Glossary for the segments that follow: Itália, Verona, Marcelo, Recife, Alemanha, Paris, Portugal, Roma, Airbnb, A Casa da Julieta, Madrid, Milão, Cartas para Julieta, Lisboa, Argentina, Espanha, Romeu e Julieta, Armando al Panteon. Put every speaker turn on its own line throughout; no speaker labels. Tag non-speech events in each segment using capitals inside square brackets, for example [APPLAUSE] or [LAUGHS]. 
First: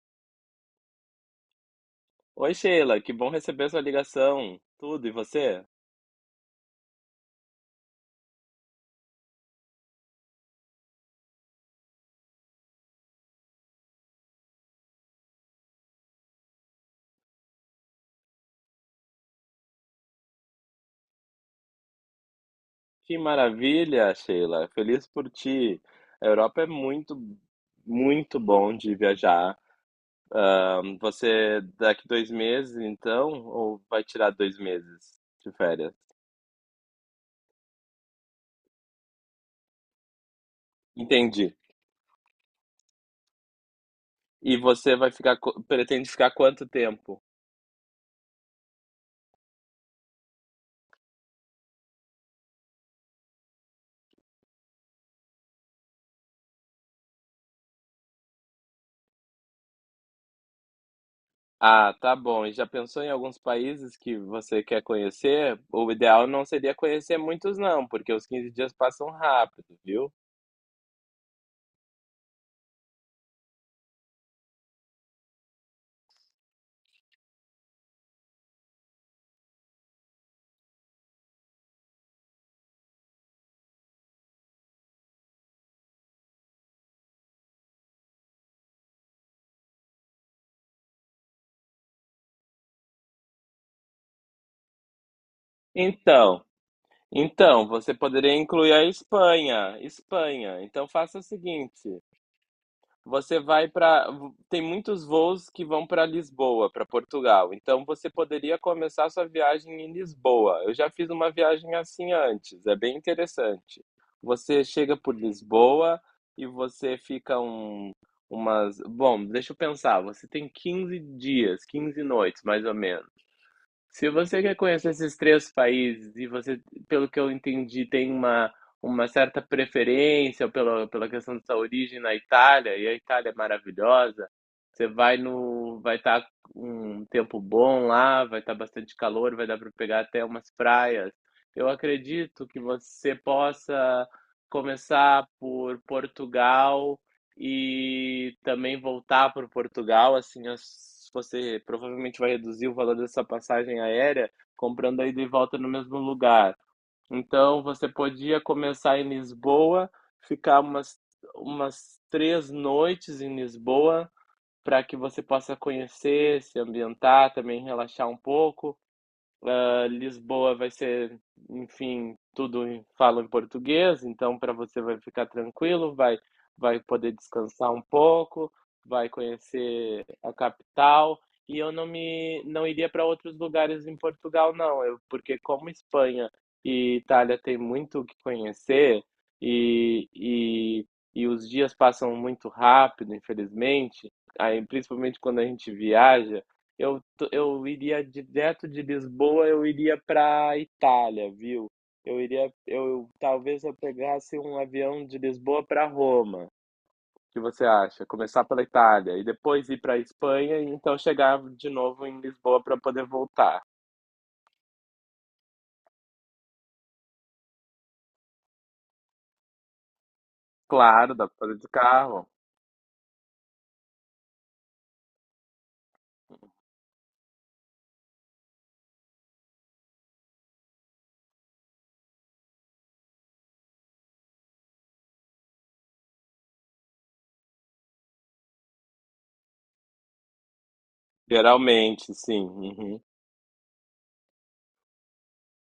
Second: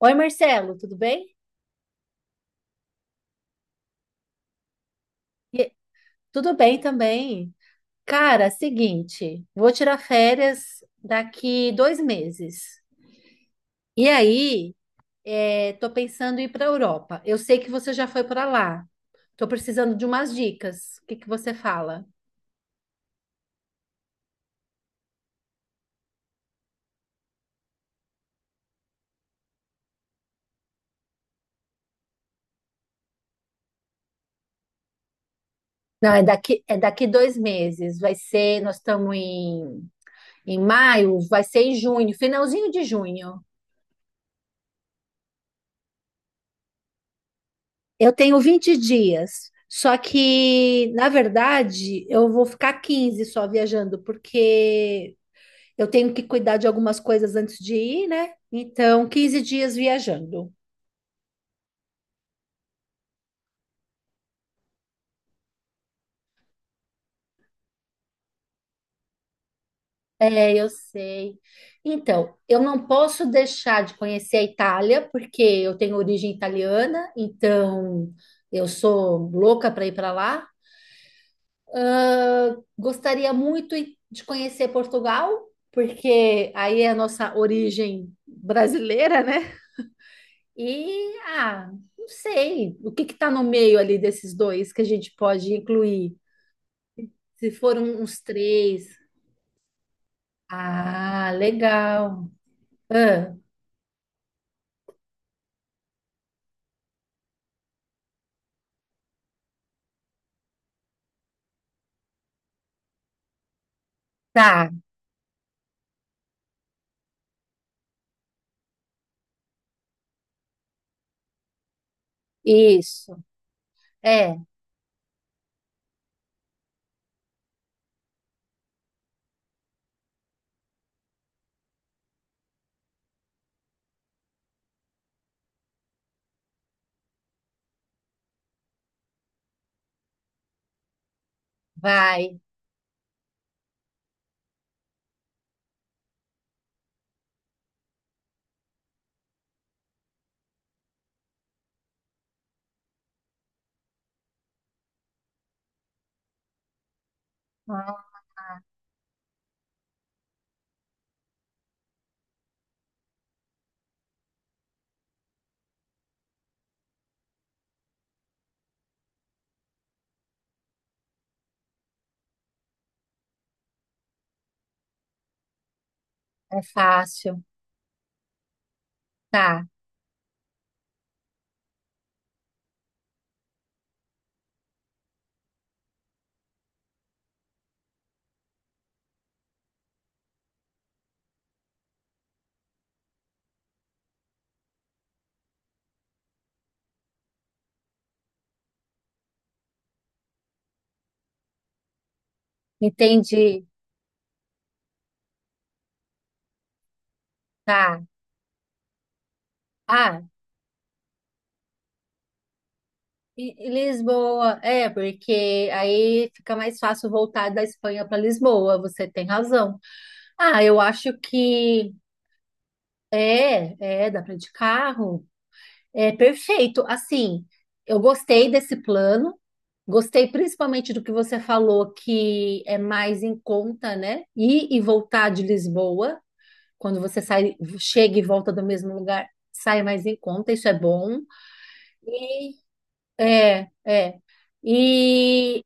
Oi, Marcelo, tudo bem?
Oi, Sheila, que bom receber sua ligação. Tudo, e você?
E- Tudo bem também. Cara, seguinte, vou tirar férias daqui 2 meses. E aí, é, tô pensando em ir para a Europa. Eu sei que você já foi para lá. Tô precisando de umas dicas. O que que você fala?
Que maravilha, Sheila. Feliz por ti. A Europa é muito bom de viajar. Você daqui dois meses, então, ou vai tirar dois meses de férias?
Não, é daqui 2 meses. Vai ser, nós estamos em maio, vai
Entendi.
ser em junho, finalzinho de junho.
E você vai pretende ficar quanto tempo?
Eu tenho 20 dias, só que, na verdade, eu vou ficar 15 só viajando, porque eu tenho que cuidar de algumas coisas antes de ir, né? Então, 15 dias viajando.
Ah, tá bom. E já pensou em alguns países que você quer conhecer? O ideal não seria conhecer muitos, não, porque os 15 dias passam rápido, viu?
É, eu sei. Então, eu não posso deixar de conhecer a Itália, porque eu tenho origem italiana, então eu sou louca para ir para lá. Gostaria muito de conhecer Portugal, porque aí é a nossa origem brasileira, né? E, ah, não sei, o que que tá no meio ali desses dois que a gente pode incluir?
Então,
Se
Então, você
foram uns
poderia incluir a
três.
Espanha. Espanha. Então faça o
Ah,
seguinte,
legal. Ah,
você vai para tem muitos voos que vão para Lisboa, para Portugal. Então você poderia começar sua viagem em Lisboa. Eu já fiz uma viagem assim antes, é bem interessante. Você
tá,
chega por Lisboa e você fica, deixa eu pensar, você tem 15 dias, 15 noites mais ou menos.
isso.
Se
É,
você quer conhecer esses três países e você, pelo que eu entendi, tem uma certa preferência pela questão da sua origem na Itália, e a Itália é maravilhosa, você vai no, vai estar um tempo bom lá, vai estar bastante calor, vai dar para pegar até umas praias. Eu
vai.
acredito que você possa começar por Portugal e também voltar para Portugal, assim, você provavelmente vai reduzir o valor dessa passagem aérea comprando a ida e volta no mesmo lugar. Então, você
Ah,
podia começar em Lisboa, ficar umas três noites em Lisboa, para que você possa conhecer, se ambientar, também relaxar um pouco. Lisboa vai ser, enfim, fala em português, então para você vai ficar tranquilo, vai,
é
vai poder
fácil.
descansar um pouco, vai
Tá,
conhecer a capital. E eu não iria para outros lugares em Portugal, não, porque como Espanha e Itália tem muito o que conhecer e, e, e os dias passam muito rápido, infelizmente, aí, principalmente quando a gente viaja, eu eu iria direto de Lisboa, eu iria para Itália, viu? Eu iria, eu talvez
entendi.
eu pegasse um avião de Lisboa para Roma. O que você
Tá.
acha? Começar pela Itália e depois ir para
Ah,
Espanha e então chegar de novo em Lisboa para poder
e-
voltar.
e Lisboa. É, porque aí fica mais fácil voltar da Espanha para Lisboa. Você tem razão. Ah, eu
Claro,
acho
dá para fazer de
que.
carro.
É, é, dá para de carro. É perfeito. Assim, eu gostei desse plano. Gostei principalmente do que você falou, que é mais em conta, né? Ir e voltar de Lisboa, quando você sai, chega e volta do mesmo lugar, sai mais em conta, isso é bom.
Geralmente,
E
sim.
é, é. E,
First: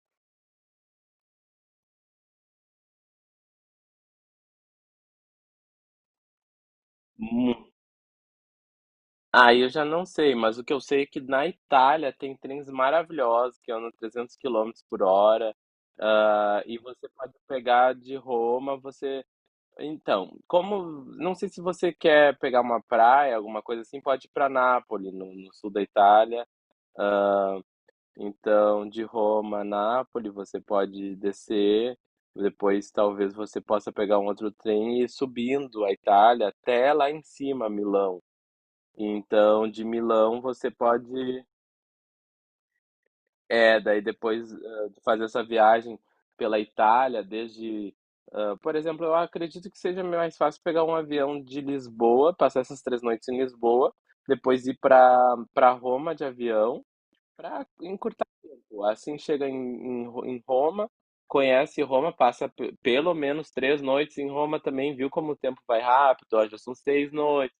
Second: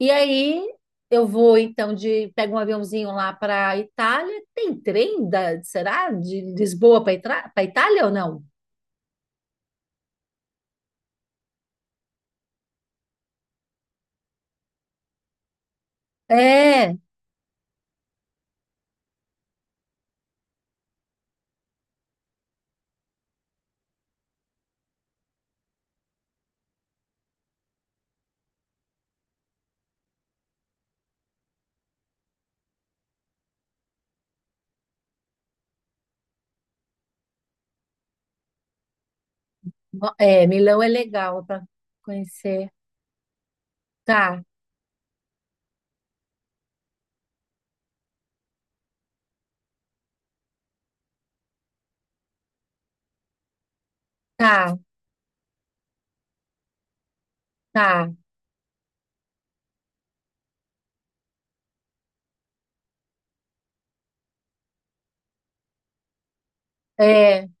e aí eu vou então de pego um aviãozinho lá para Itália. Tem trem da, será? De Lisboa para
Uhum.
Itália ou não?
Ah, eu já não sei, mas o que eu sei é que na Itália tem trens maravilhosos que andam 300 quilômetros por hora, ah, e
É.
você pode pegar de Roma, você então, como não sei se você quer pegar uma praia, alguma coisa assim, pode ir pra Nápoles, no sul da Itália. Então, de Roma a Nápoles, você pode descer, depois talvez você possa pegar um outro trem e ir subindo a Itália até lá em cima, Milão. Então, de Milão
É,
você
Milão é legal
pode.
para conhecer.
É, daí
Tá,
depois, de fazer essa viagem pela Itália, por exemplo, eu acredito que seja mais fácil pegar um avião de Lisboa, passar essas três noites em Lisboa, depois
tá,
ir para Roma de avião, para
tá.
encurtar o tempo. Assim chega em Roma, conhece Roma, pelo menos três noites em Roma também, viu como o tempo vai rápido? Ó, já são seis
É,
noites,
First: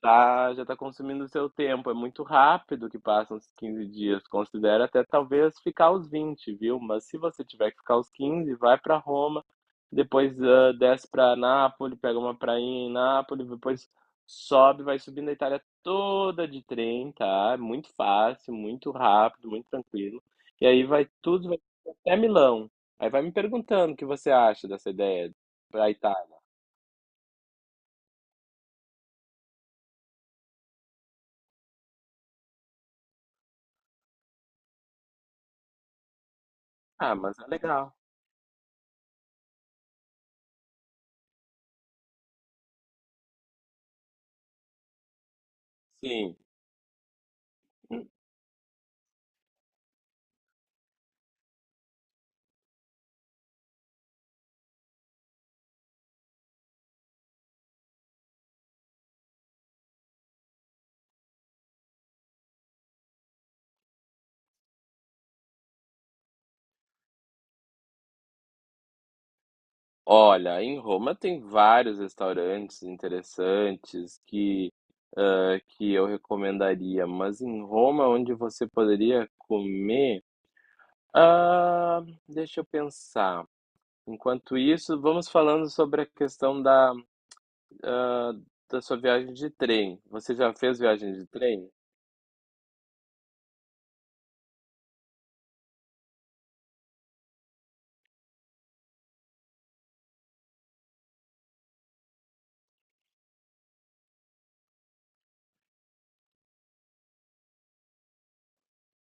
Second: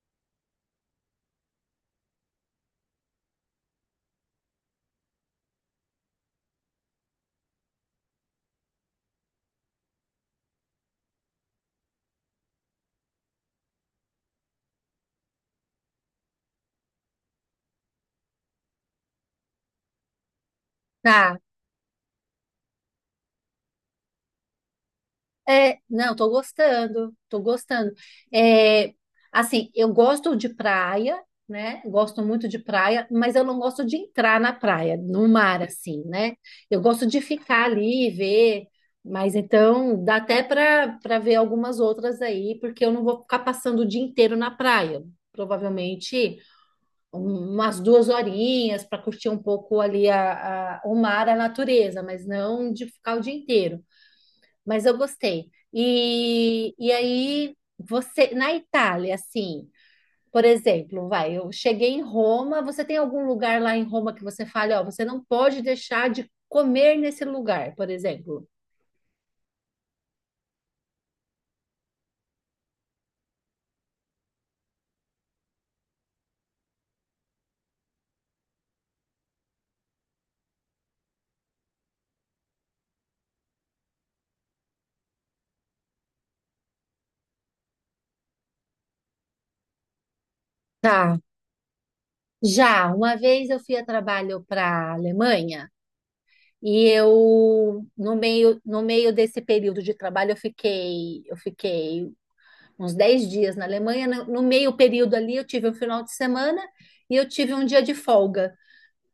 tá, já tá consumindo o seu tempo. É muito rápido que passam os 15 dias. Considera até talvez ficar os vinte, viu? Mas se você tiver que ficar os quinze, vai para Roma, depois desce para Nápoles, pega uma prainha em Nápoles, depois sobe, vai subindo a Itália toda de trem, tá? É muito fácil, muito rápido, muito tranquilo. E aí vai
tá.
tudo, vai até Milão. Aí vai me perguntando o que você acha dessa ideia
É,
para
não, tô
Itália.
gostando, tô gostando. É, assim, eu gosto de praia, né? Gosto muito de praia, mas eu não gosto de entrar na praia, no mar, assim, né? Eu gosto
Ah,
de
mas é
ficar
legal.
ali e ver, mas então dá até para ver algumas outras aí, porque eu não vou ficar passando o dia inteiro na praia.
Sim.
Provavelmente. Umas 2 horinhas para curtir um pouco ali o mar, a natureza, mas não de ficar o dia inteiro. Mas eu gostei. E aí, você, na Itália, assim, por exemplo, vai, eu cheguei em Roma, você tem algum lugar lá em Roma que você fale, ó, você não pode deixar de comer nesse lugar, por exemplo?
Olha, em Roma tem vários restaurantes interessantes que eu recomendaria, mas em Roma onde você poderia comer, ah, deixa eu pensar. Enquanto isso, vamos falando sobre a questão ah, da sua viagem de trem. Você já fez viagem
Tá.
de trem?
Já, uma vez eu fui a trabalho para a Alemanha. E eu, no meio desse período de trabalho, eu fiquei uns 10 dias na Alemanha. No meio período ali, eu tive um final de semana e eu tive um dia de folga,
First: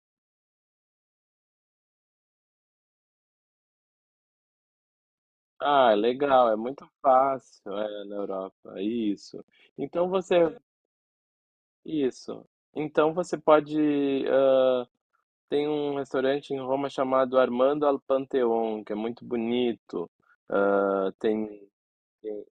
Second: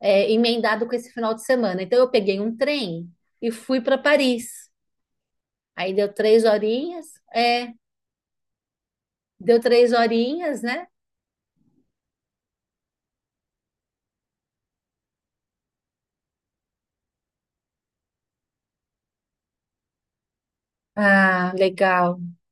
é, emendado com esse final de semana. Então, eu peguei um trem e fui para Paris.
Ah,
Aí
é
deu três
legal, é muito
horinhas, é,
fácil, é, na Europa, isso.
deu três
Então você
horinhas, né?
isso. Então você pode. Tem um restaurante em Roma chamado Armando al Panteon, que é muito bonito. Ah,
Ah,
tem,
legal.
tem,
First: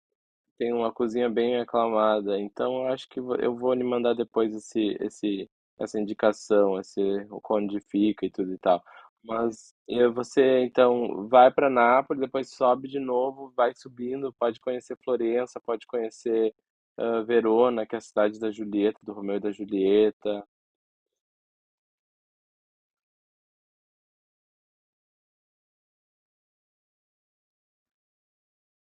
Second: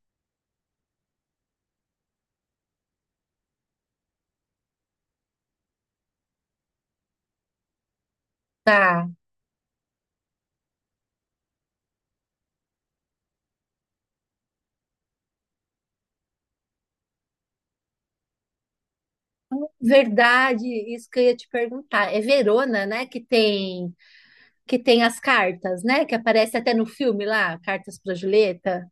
tem uma cozinha bem aclamada. Então, eu acho eu vou lhe mandar depois essa indicação, o onde fica e tudo e tal.
Tá.
Mas você, então, vai para Nápoles, depois sobe de novo, vai subindo, pode conhecer Florença, pode conhecer Verona, que é a cidade da Julieta, do Romeu e da Julieta.
Verdade, isso que eu ia te perguntar. É Verona, né, que tem as cartas, né? Que aparece até no filme lá, Cartas para Julieta.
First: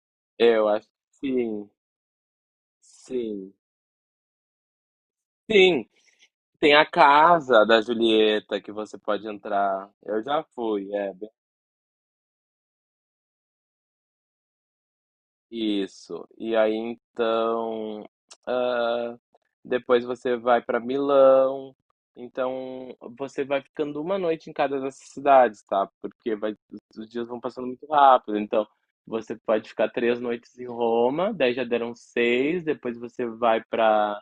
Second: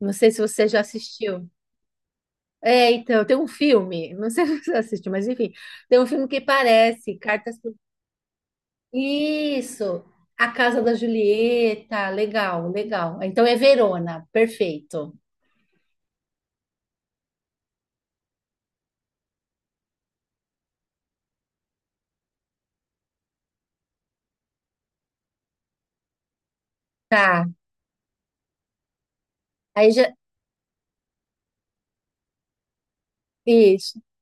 Não sei se
É,
você
eu
já
acho que
assistiu.
sim,
É, então, tem um
sim.
filme, não sei [LAUGHS] se você assistiu, mas enfim,
Sim,
tem um filme que
tem a
parece Cartas
casa
para.
da Julieta que você pode entrar.
Isso,
Eu já
a Casa
fui,
da
é. Bem,
Julieta, legal, legal. Então é Verona, perfeito.
isso. E aí então, ah, depois você vai para Milão. Então, você vai ficando uma noite em cada dessas cidades, tá? Porque vai, os dias vão
Tá.
passando muito rápido. Então, você pode ficar
Aí já
três noites em Roma, daí já deram seis. Depois você vai
isso,
para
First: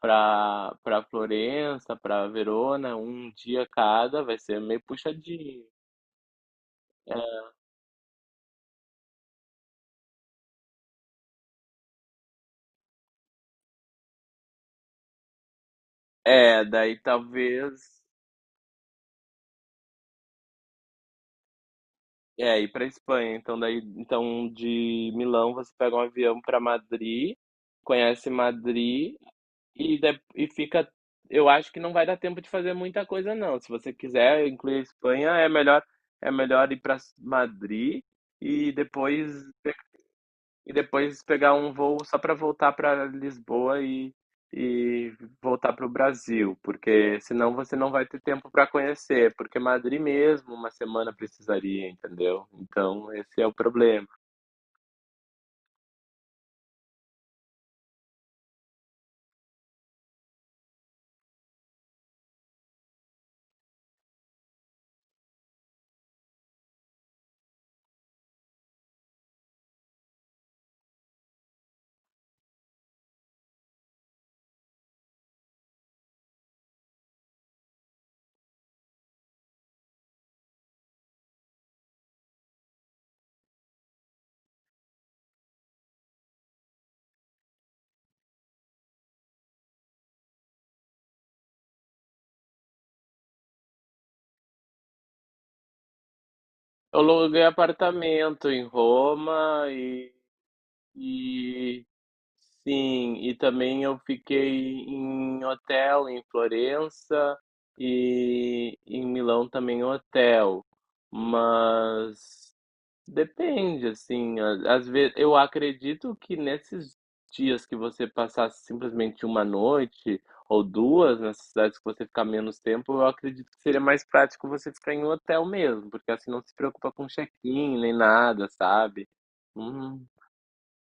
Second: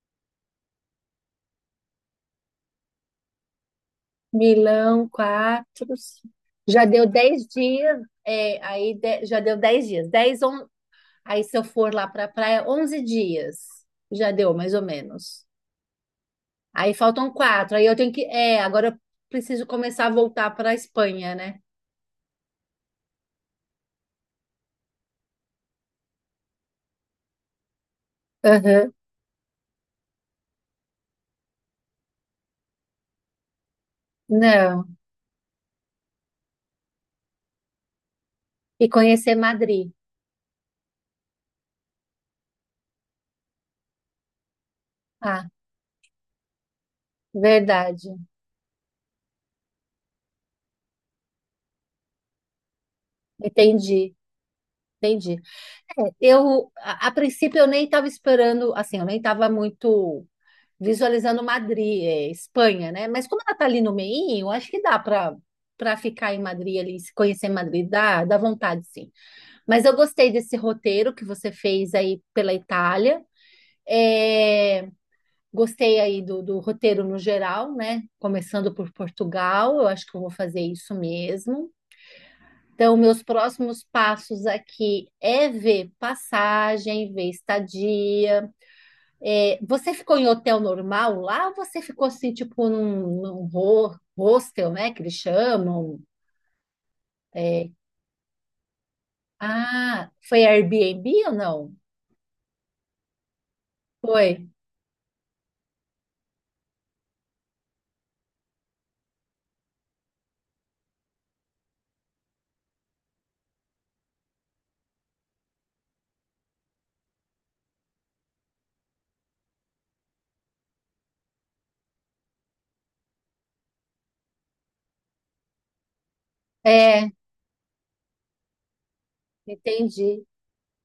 para para Florença, para Verona, um dia cada. Vai ser meio
Milão,
puxadinho.
quatro, já deu 10 dias. É, aí já deu 10 dias, 10, aí, se eu for lá para a praia, 11 dias. Já deu, mais ou menos.
É,
Aí
daí
faltam quatro. Aí eu
talvez.
tenho que. É, agora eu preciso começar a voltar para a Espanha, né?
É, ir pra Espanha. Então, daí, então de Milão você pega um avião pra Madrid, conhece
Aham.
Madrid e fica. Eu acho que não vai dar tempo de fazer muita coisa, não. Se você quiser incluir a
Não.
Espanha, é melhor ir pra Madrid e
E
depois
conhecer Madrid.
pegar um voo só para voltar para Lisboa e
Ah,
voltar para o Brasil, porque senão você não vai
verdade.
ter tempo para conhecer, porque Madrid mesmo uma semana precisaria, entendeu? Então esse é o problema.
Entendi. Entendi. É, eu, a princípio, eu nem estava esperando, assim, eu nem estava muito visualizando Madrid, é, Espanha, né? Mas como ela tá ali no meio, acho que dá para ficar em Madrid ali, se conhecer Madrid, dá vontade, sim. Mas eu gostei desse roteiro que você fez aí pela Itália. É, gostei aí do roteiro no geral, né? Começando por Portugal, eu acho que eu vou fazer isso mesmo. Então, meus próximos passos aqui é ver passagem, ver estadia. É, você ficou em hotel normal lá ou você ficou assim, tipo, num hostel, né? Que eles chamam.
Eu aluguei
É,
apartamento em Roma
ah,
e,
foi Airbnb ou não?
e sim, e também eu
Foi.
fiquei em hotel em Florença e em Milão também hotel, mas depende, assim, às vezes eu acredito que nesses dias que você passasse simplesmente uma noite ou duas nessas cidades que você ficar menos tempo, eu acredito que seria mais prático você ficar em um hotel mesmo, porque assim não se preocupa com
É,
check-in nem nada, sabe? Hum,
entendi.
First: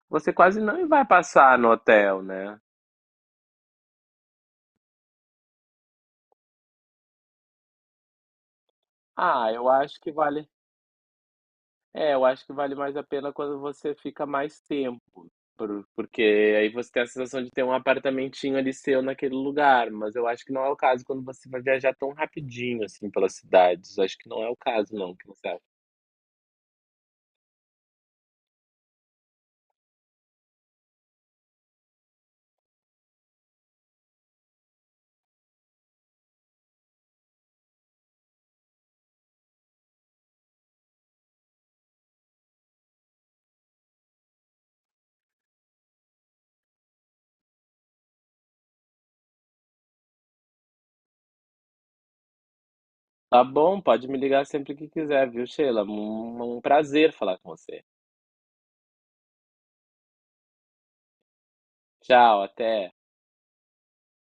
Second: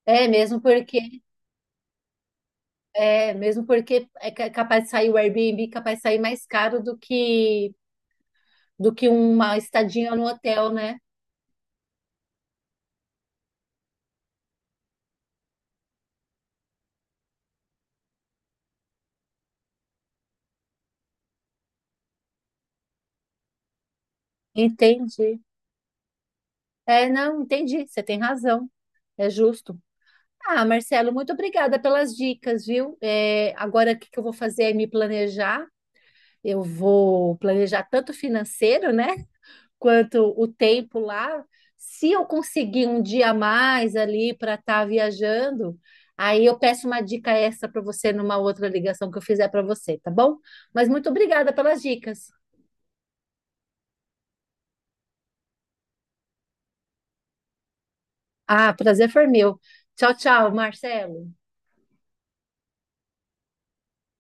É,
Você quase não vai passar no hotel, né?
mesmo porque é capaz de sair o Airbnb, capaz de sair mais caro do que
Ah,
uma
eu acho que
estadinha no
vale
hotel, né?
É, eu acho que vale mais a pena quando você fica mais tempo, porque aí você tem a sensação de ter um apartamentinho ali seu naquele lugar, mas eu acho que não é o caso quando você vai viajar tão rapidinho assim pelas cidades. Acho que não é o caso não, o que
Entendi.
você acha?
É, não, entendi. Você tem razão. É justo. Ah, Marcelo, muito obrigada pelas dicas, viu? É, agora o que que eu vou fazer é me planejar. Eu vou planejar tanto financeiro, né, quanto o tempo lá, se eu conseguir um dia a mais ali para estar viajando, aí eu peço uma dica extra para você numa outra ligação que eu fizer para você, tá bom? Mas muito obrigada pelas dicas.
Tá bom, pode me ligar sempre que quiser, viu, Sheila? Um prazer falar com você.
Ah, prazer foi meu. Tchau, tchau, Marcelo.
Tchau, até.